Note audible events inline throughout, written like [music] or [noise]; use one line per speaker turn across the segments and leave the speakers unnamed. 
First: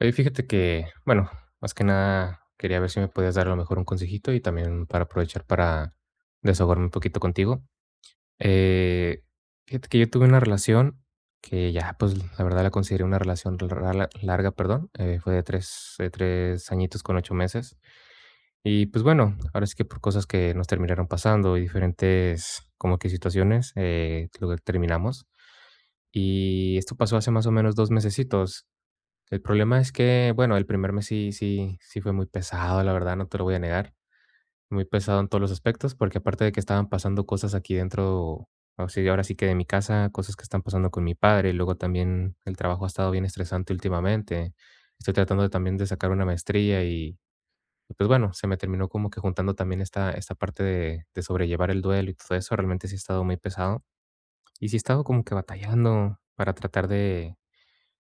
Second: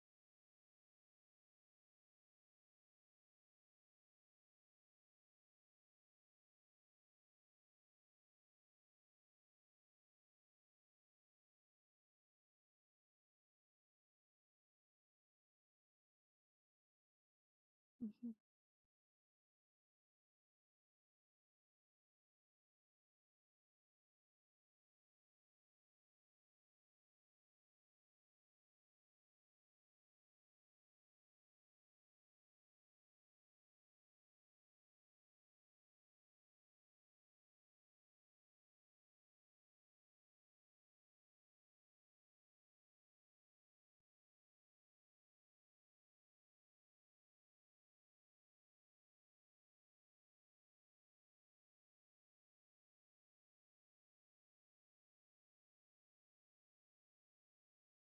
Oye, fíjate que, bueno, más que nada quería ver si me podías dar a lo mejor un consejito y también para aprovechar para desahogarme un poquito contigo. Eh, Fíjate que yo tuve una relación que ya, pues la verdad la consideré una relación larga, perdón. Fue de tres añitos con 8 meses. Y pues bueno, ahora sí que por cosas que nos terminaron pasando y diferentes como que situaciones, lo que terminamos. Y esto pasó hace más o menos 2 mesecitos. El problema es que, bueno, el primer mes sí, sí, sí fue muy pesado, la verdad, no te lo voy a negar. Muy pesado en todos los aspectos, porque aparte de que estaban pasando cosas aquí dentro, o sea, ahora sí que de mi casa, cosas que están pasando con mi padre, y luego también el trabajo ha estado bien estresante últimamente. Estoy tratando de también de sacar una maestría y pues, bueno, se me terminó como que juntando también esta parte de sobrellevar el duelo y todo eso. Realmente sí ha estado muy pesado, y sí he estado como que batallando para tratar de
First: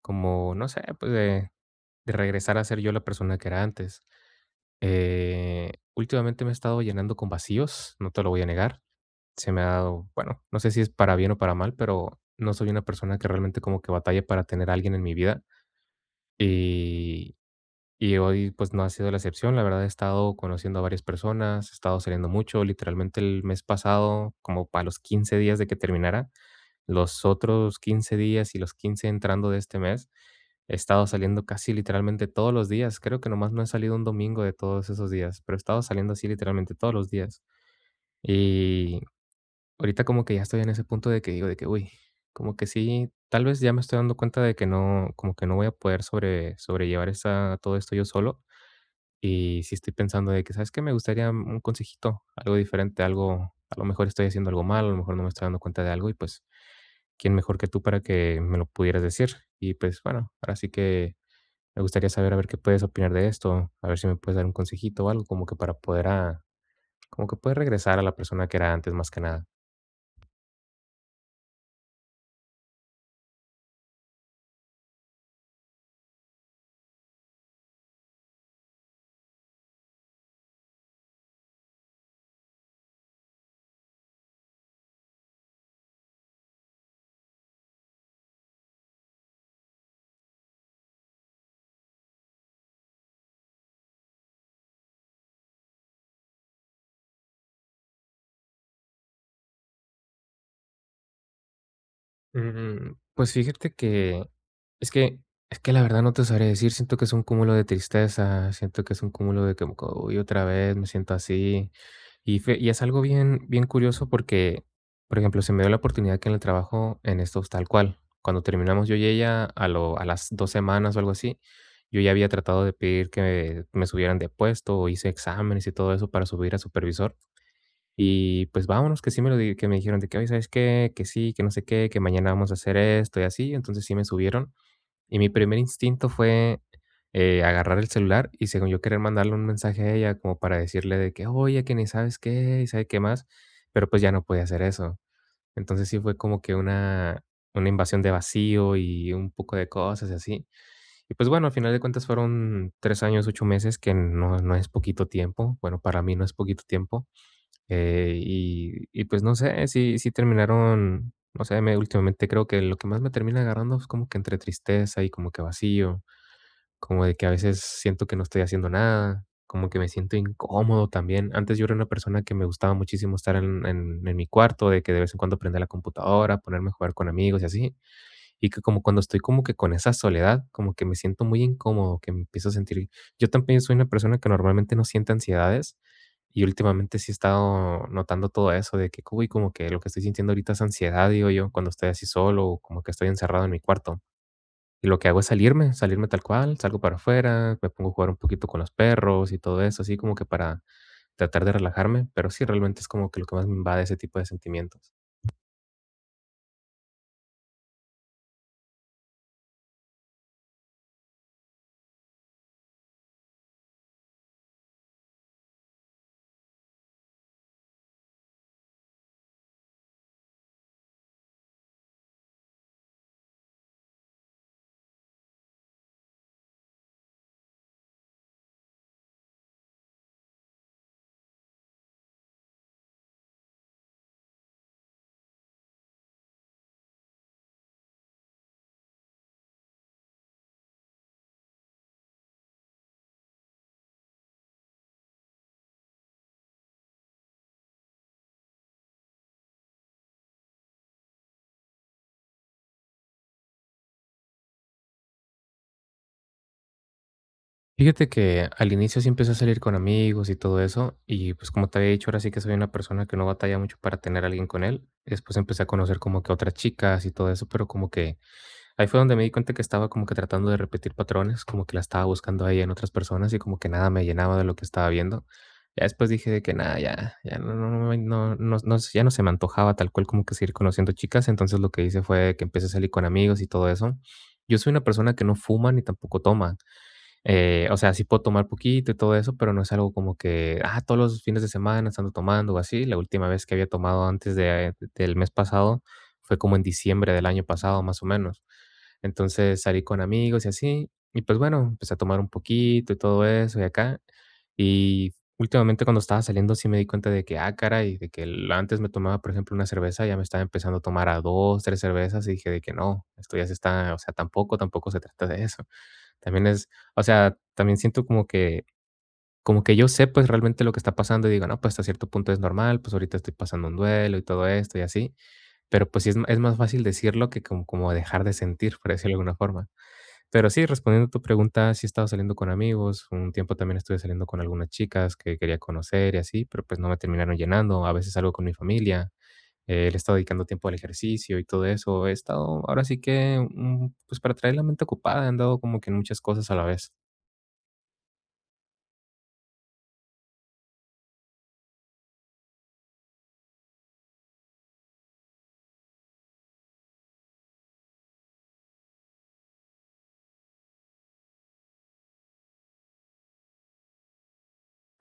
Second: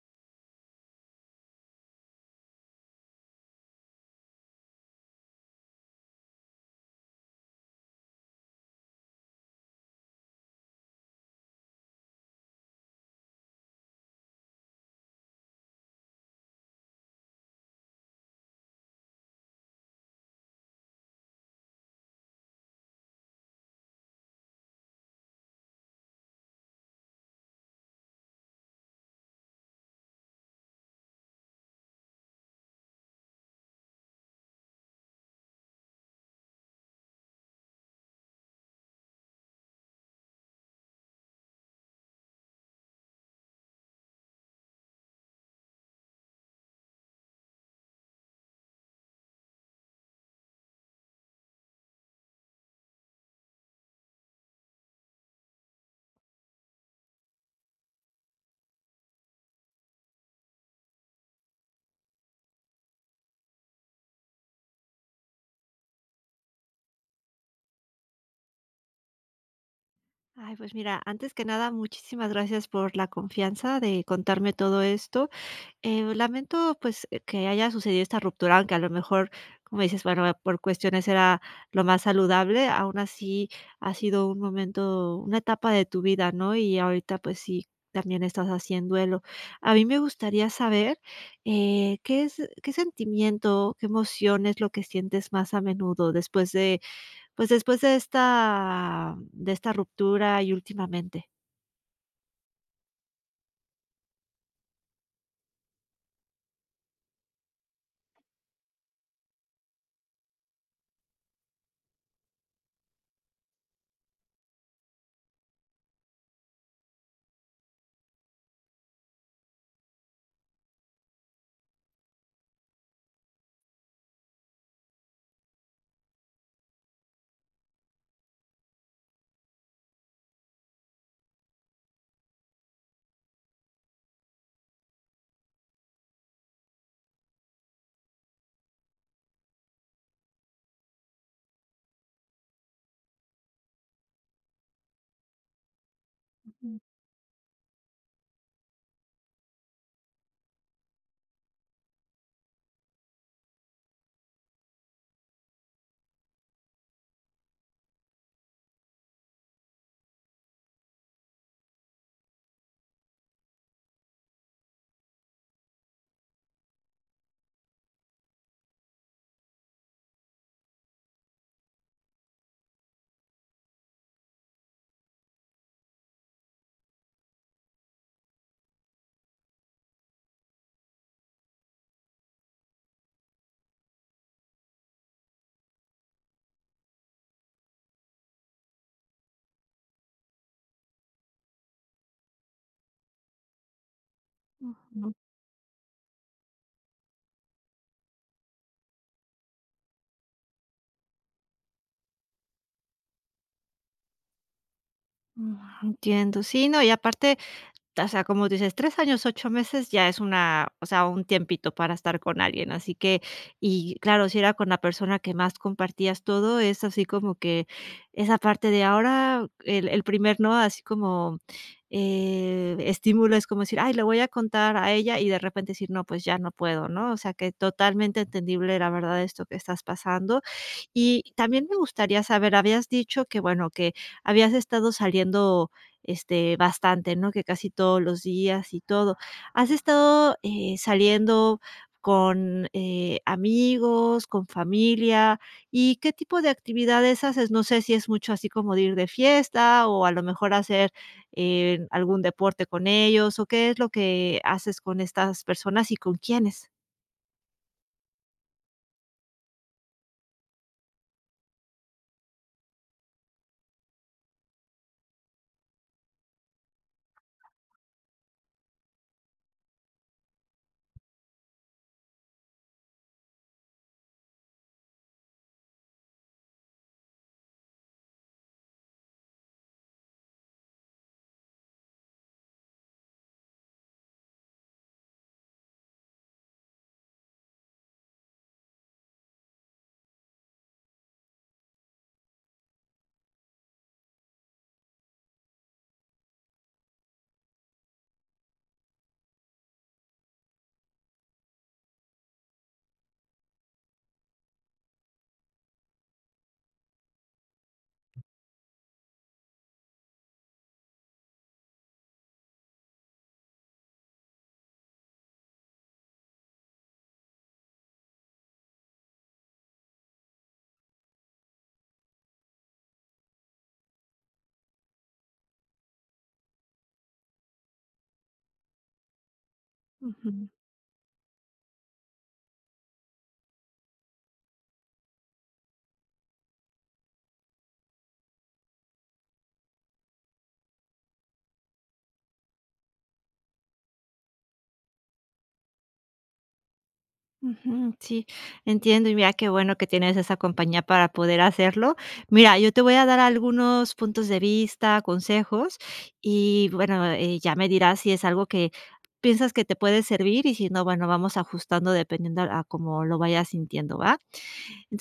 como, no sé, pues, de regresar a ser yo la persona que era antes. Últimamente me he estado llenando con vacíos, no te lo voy a negar. Se me ha dado, bueno, no sé si es para bien o para mal, pero no soy una persona que realmente como que batalla para tener a alguien en mi vida. Y, y hoy pues no ha sido la excepción. La verdad he estado conociendo a varias personas, he estado saliendo mucho. Literalmente el mes pasado, como para los 15 días de que terminara, los otros 15 días y los 15 entrando de este mes, he estado saliendo casi literalmente todos los días. Creo que nomás no he salido un domingo de todos esos días, pero he estado saliendo así literalmente todos los días. Y ahorita como que ya estoy en ese punto de que digo de que, uy, como que sí, tal vez ya me estoy dando cuenta de que no, como que no voy a poder sobrellevar esa, todo esto yo solo. Y sí estoy pensando de que, ¿sabes qué? Me gustaría un consejito, algo diferente, algo, a lo mejor estoy haciendo algo mal, a lo mejor no me estoy dando cuenta de algo y pues quién mejor que tú para que me lo pudieras decir. Y pues bueno, ahora sí que me gustaría saber a ver qué puedes opinar de esto, a ver si me puedes dar un consejito o algo como que para poder como que poder regresar a la persona que era antes más que nada.
Ay, pues mira, antes que nada, muchísimas gracias por la confianza de contarme todo esto. Lamento, pues, que haya sucedido esta ruptura, aunque a lo mejor, como dices, bueno, por cuestiones era lo más saludable. Aún así ha sido un momento, una etapa de tu vida, ¿no? Y ahorita, pues sí, también estás haciendo duelo. A mí me gustaría saber qué es, qué sentimiento, qué emoción es lo que sientes más a menudo después de pues, después de esta ruptura y últimamente.
Pues fíjate que es que es que la verdad no te sabré decir, siento que es un cúmulo de tristeza, siento que es un cúmulo de que, como que, uy, otra vez me siento así. Y es algo bien, bien curioso porque, por ejemplo, se me dio la oportunidad que en el trabajo, en estos tal cual, cuando terminamos yo y ella, a las 2 semanas o algo así, yo ya había tratado de pedir que me subieran de puesto o hice exámenes y todo eso para subir a supervisor. Y pues vámonos, que sí que me dijeron de que hoy, ¿sabes qué? Que sí, que no sé qué, que mañana vamos a hacer esto y así. Entonces sí me subieron. Y mi primer instinto fue, agarrar el celular y según yo querer mandarle un mensaje a ella como para decirle de que, oye, que ni sabes qué y sabe qué más, pero pues ya no podía hacer eso. Entonces sí fue como que
Ujú,
una invasión de vacío y un poco de cosas y así. Y pues bueno, al final de cuentas fueron 3 años, 8 meses, que no, no es poquito tiempo. Bueno, para mí no es poquito tiempo. Y pues no sé, sí, sí terminaron, no sé, me últimamente creo que lo que más me termina agarrando es como que entre tristeza y como que vacío, como de que a veces siento que no estoy haciendo nada, como que me siento incómodo también. Antes yo era una persona que me gustaba muchísimo estar en mi cuarto, de que de vez en cuando prender la computadora, ponerme a jugar con amigos y así. Y que como cuando estoy como que con esa soledad, como que me siento muy incómodo, que me empiezo a sentir, yo también soy una persona que normalmente no siente ansiedades, y últimamente sí he estado notando todo eso de que, uy, como que lo que estoy sintiendo ahorita es ansiedad, digo yo, cuando estoy así solo o como que estoy encerrado en mi cuarto. Y lo que
ujú,
hago es salirme, tal cual, salgo para afuera, me pongo a jugar un poquito con los perros y todo eso, así como que para tratar de relajarme, pero sí realmente es como que lo que más me invade ese tipo de sentimientos.
ujú, entiendo. Sí, no, y aparte, o sea, como dices, 3 años, 8 meses ya es una, o sea, un tiempito para estar con alguien, así que y claro, si era con la persona que más compartías todo, es así como que esa parte de ahora, el primer no, así como, estímulo, es como decir: "Ay, le voy a contar a ella", y de repente decir: "No, pues ya no puedo", ¿no? O sea, que totalmente entendible, la verdad, esto que estás pasando. Y también me gustaría saber, habías dicho que, bueno, que habías estado saliendo, este, bastante, ¿no? Que casi todos los días y todo. ¿Has estado, saliendo con, amigos, con familia? ¿Y qué tipo de actividades haces? No sé si es mucho así como de ir de fiesta o a lo mejor hacer, algún deporte con ellos, o ¿qué es lo que haces con estas personas y con quiénes?
Fíjate que al inicio sí empecé a salir con amigos y todo eso, y pues como te había dicho, ahora sí que soy una persona que no batalla mucho para tener a alguien con él. Después empecé a conocer como que otras chicas y todo eso, pero como que ahí fue donde me di cuenta que estaba como que tratando de repetir patrones, como que la estaba buscando ahí en otras personas y como que nada me llenaba de lo que estaba viendo. Ya después dije de que nada, ya no se me antojaba tal cual como que seguir conociendo chicas, entonces lo que hice fue que empecé a salir con amigos y todo eso. Yo soy una persona que no fuma ni tampoco toma. O sea, sí puedo tomar poquito y todo eso, pero no es algo como que, todos los fines de semana estando tomando o así. La última vez que había tomado del mes pasado fue como en diciembre del año pasado, más o menos. Entonces salí con amigos y así. Y pues bueno, empecé a tomar un poquito y todo eso y acá. Y últimamente cuando estaba saliendo sí me di cuenta de que, ah, caray, de que antes me tomaba, por ejemplo, una cerveza, ya me estaba empezando a tomar a 2, 3 cervezas y dije de que no, esto ya se está, o sea, tampoco, tampoco se trata de eso. También es, o sea, también siento como que yo sé, pues, realmente lo que está pasando y digo: "No, pues, hasta cierto punto es normal, pues, ahorita estoy pasando un duelo y todo esto y así". Pero, pues, sí es más fácil decirlo que como dejar de sentir, por decirlo de alguna forma.
Ujú.
Pero sí, respondiendo a tu pregunta, sí he estado saliendo con amigos, un tiempo también estuve saliendo con algunas chicas que quería conocer y así, pero, pues, no me terminaron llenando. A veces salgo con mi familia, le he estado dedicando tiempo al ejercicio y todo eso. He estado ahora sí que, pues, para traer la mente ocupada, he andado como que en muchas cosas a la vez.
Ujú, sí, entiendo, y mira qué bueno que tienes esa compañía para poder hacerlo. Mira, yo te voy a dar algunos puntos de vista, consejos, y bueno, ya me dirás si es algo que piensas que te puede servir, y si no, bueno, vamos ajustando dependiendo a cómo lo vayas sintiendo, ¿va?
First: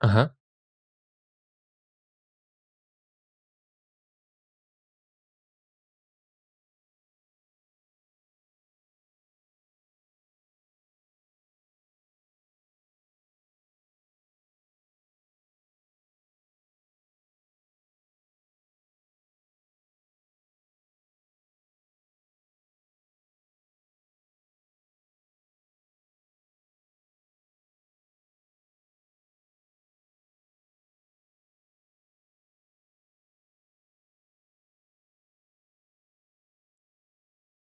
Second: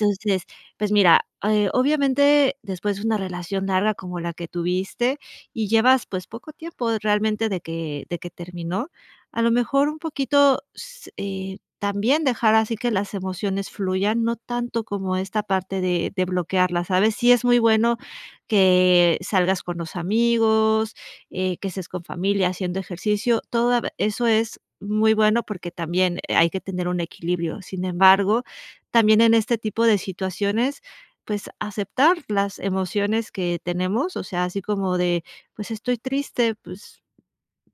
Ajá.
pues mira, obviamente, después de una relación larga como la que tuviste y llevas, pues, poco tiempo realmente de que terminó, a lo mejor un poquito s también dejar así que las emociones fluyan, no tanto como esta parte de bloquearlas, ¿sabes? Sí es muy bueno que salgas con los amigos, que estés con familia haciendo ejercicio. Todo eso es muy bueno porque también hay que tener un equilibrio. Sin embargo, también en este tipo de situaciones, pues, aceptar las emociones que tenemos, o sea, así como de, pues, estoy triste, pues,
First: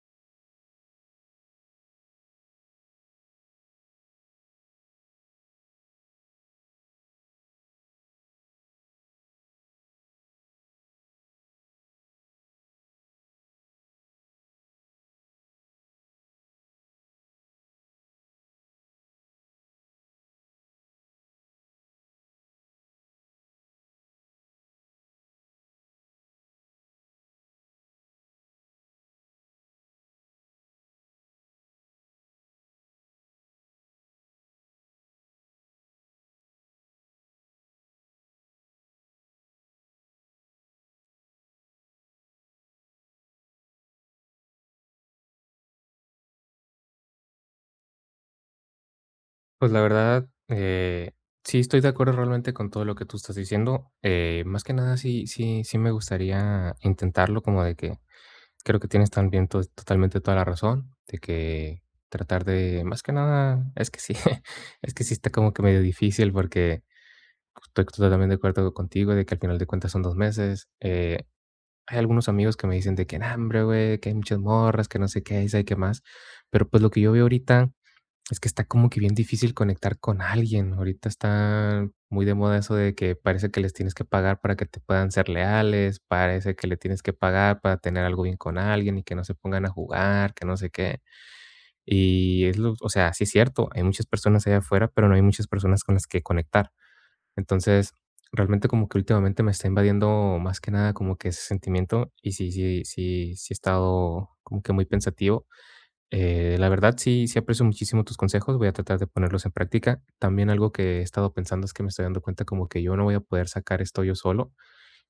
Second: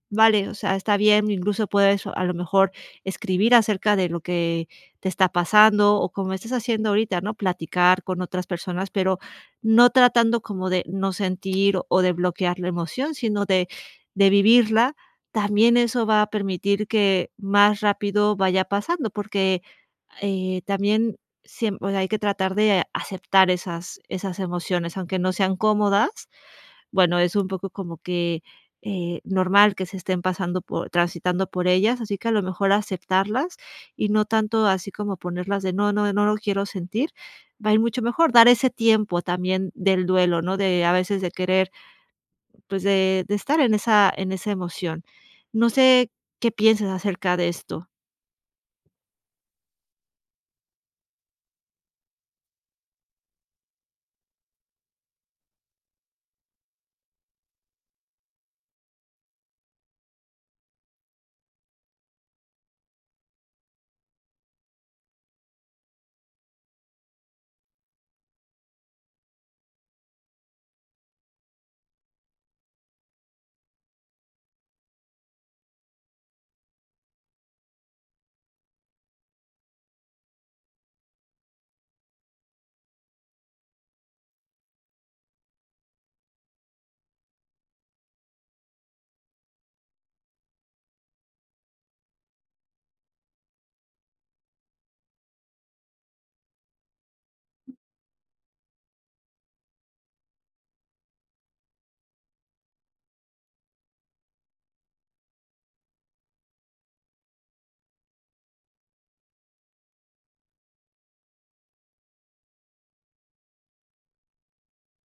vale, o sea, está bien. Incluso puedes a lo mejor escribir acerca de lo que te está pasando o como estás haciendo ahorita, ¿no? Platicar con otras personas, pero no tratando como de no sentir o de bloquear la emoción, sino de vivirla. También eso va a permitir que más rápido vaya pasando, porque también siempre hay que tratar de aceptar esas, esas emociones, aunque no sean cómodas. Bueno, es un poco como que, normal que se estén pasando por transitando por ellas, así que a lo mejor aceptarlas y no tanto así como ponerlas de: "No, no, no lo quiero sentir", va a ir mucho mejor. Dar ese tiempo también del duelo, ¿no? De a veces de querer, pues, de estar en esa emoción. No sé, ¿qué piensas acerca de esto?
Pues la verdad, sí estoy de acuerdo realmente con todo lo que tú estás diciendo. Más que nada, sí, sí, sí me gustaría intentarlo, como de que creo que tienes también totalmente toda la razón, de que tratar de, más que nada, es que sí, [laughs] es que sí está como que medio difícil porque estoy totalmente de acuerdo contigo de que al final de cuentas son 2 meses. Hay algunos amigos que me dicen de que: "Nah, hombre, güey, que hay muchas morras, que no sé qué, y sabe qué más". Pero pues lo que yo veo ahorita es que está como que bien difícil conectar con alguien. Ahorita está muy de moda eso de que parece que les tienes que pagar para que te puedan ser leales, parece que le tienes que pagar para tener algo bien con alguien y que no se pongan a jugar, que no sé qué. Y o sea, sí es cierto, hay muchas personas allá afuera, pero no hay muchas personas con las que conectar. Entonces, realmente como que últimamente me está invadiendo más que nada como que ese sentimiento y sí, sí, sí, sí he estado como que muy pensativo, la verdad, sí, sí aprecio muchísimo tus consejos, voy a tratar de ponerlos en práctica. También algo que he estado pensando es que me estoy dando cuenta como que yo no voy a poder sacar esto yo solo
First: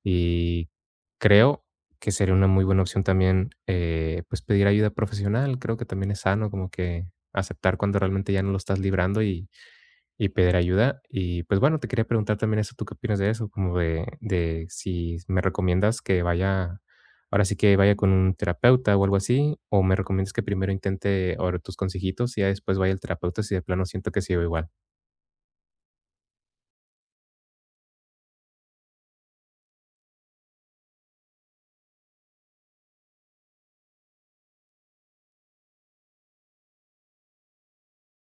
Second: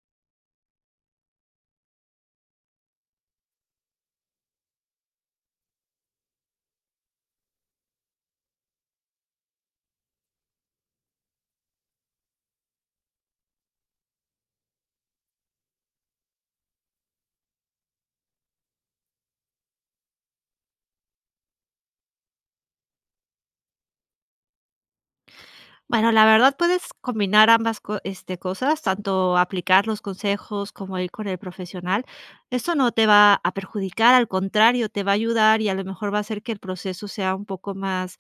y creo que sería una muy buena opción también, pues pedir ayuda profesional. Creo que también es sano como que aceptar cuando realmente ya no lo estás librando y pedir ayuda. Y pues bueno, te quería preguntar también eso, ¿tú qué opinas de eso? Como de si me recomiendas que vaya, ahora sí que vaya con un terapeuta o algo así, o me recomiendas que primero intente ahora tus consejitos y ya después vaya el terapeuta si de plano siento que sigo igual.
Bueno, la verdad puedes combinar ambas co este, cosas, tanto aplicar los consejos como ir con el profesional. Esto no te va a perjudicar, al contrario, te va a ayudar y a lo mejor va a hacer que el proceso sea un poco más,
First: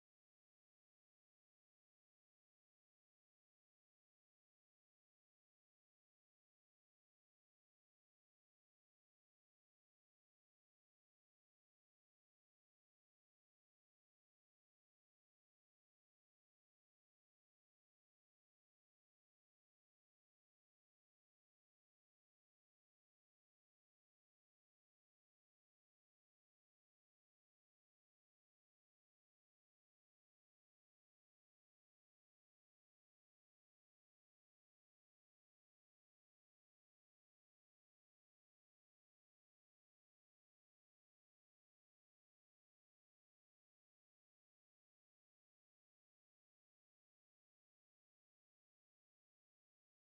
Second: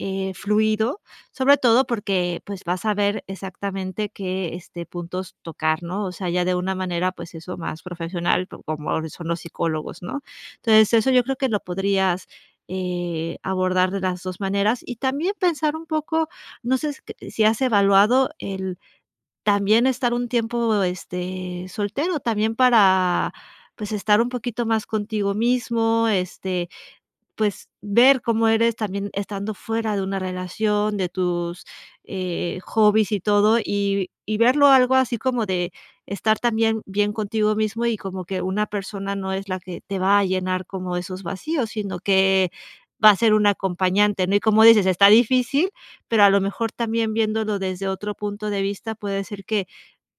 fluido, sobre todo porque, pues, vas a ver exactamente qué, este, puntos tocar, ¿no? O sea, ya de una manera, pues, eso más profesional, co como son los psicólogos, ¿no? Entonces, eso yo creo que lo podrías, abordar de las 2 maneras, y también pensar un poco no sé s si has evaluado el también estar un tiempo, este, soltero, también para, pues, estar un poquito más contigo mismo, este, pues, ver cómo eres también estando fuera de una relación, de tus, hobbies y todo, y verlo algo así como de estar también bien contigo mismo, y como que una persona no es la que te va a llenar como esos vacíos, sino que va a ser un acompañante, ¿no? Y como dices, está difícil, pero a lo mejor también viéndolo desde otro punto de vista puede ser que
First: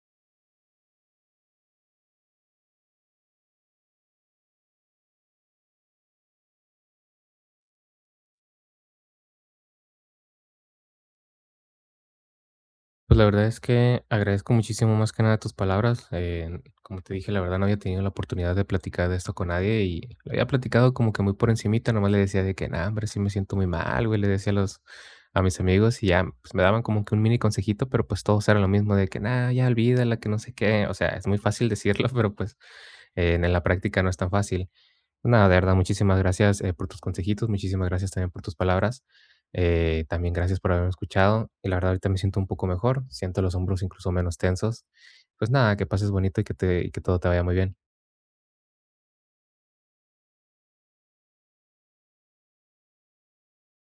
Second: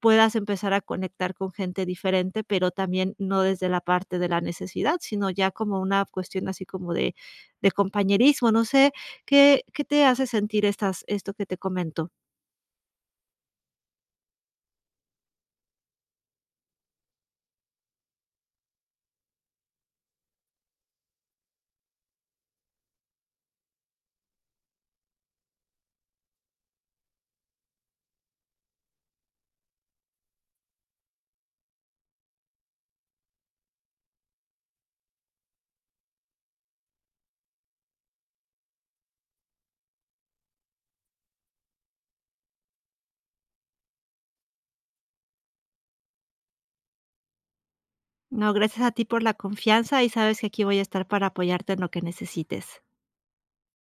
puedas empezar a conectar con gente diferente, pero también no desde la parte de la necesidad, sino ya como una cuestión así como de compañerismo. No sé, ¿qué te hace sentir estas esto que te comento?
Pues la verdad es que agradezco muchísimo más que nada tus palabras. Como te dije, la verdad no había tenido la oportunidad de platicar de esto con nadie y lo había platicado como que muy por encimita, nomás le decía de que, nada, hombre, sí me siento muy mal, güey, le decía a mis amigos y ya, pues me daban como que un mini consejito, pero pues todos eran lo mismo de que, nada, ya olvídala, que no sé qué. O sea, es muy fácil decirlo, [laughs] pero pues, en la práctica no es tan fácil. Nada, de verdad, muchísimas gracias, por tus consejitos, muchísimas gracias también por tus palabras. También gracias por haberme escuchado y la verdad ahorita me siento un poco mejor, siento los hombros incluso menos tensos. Pues nada, que pases bonito y que todo te vaya muy bien.
No, gracias a ti por la confianza, y sabes que aquí voy a estar para apoyarte en lo que necesites.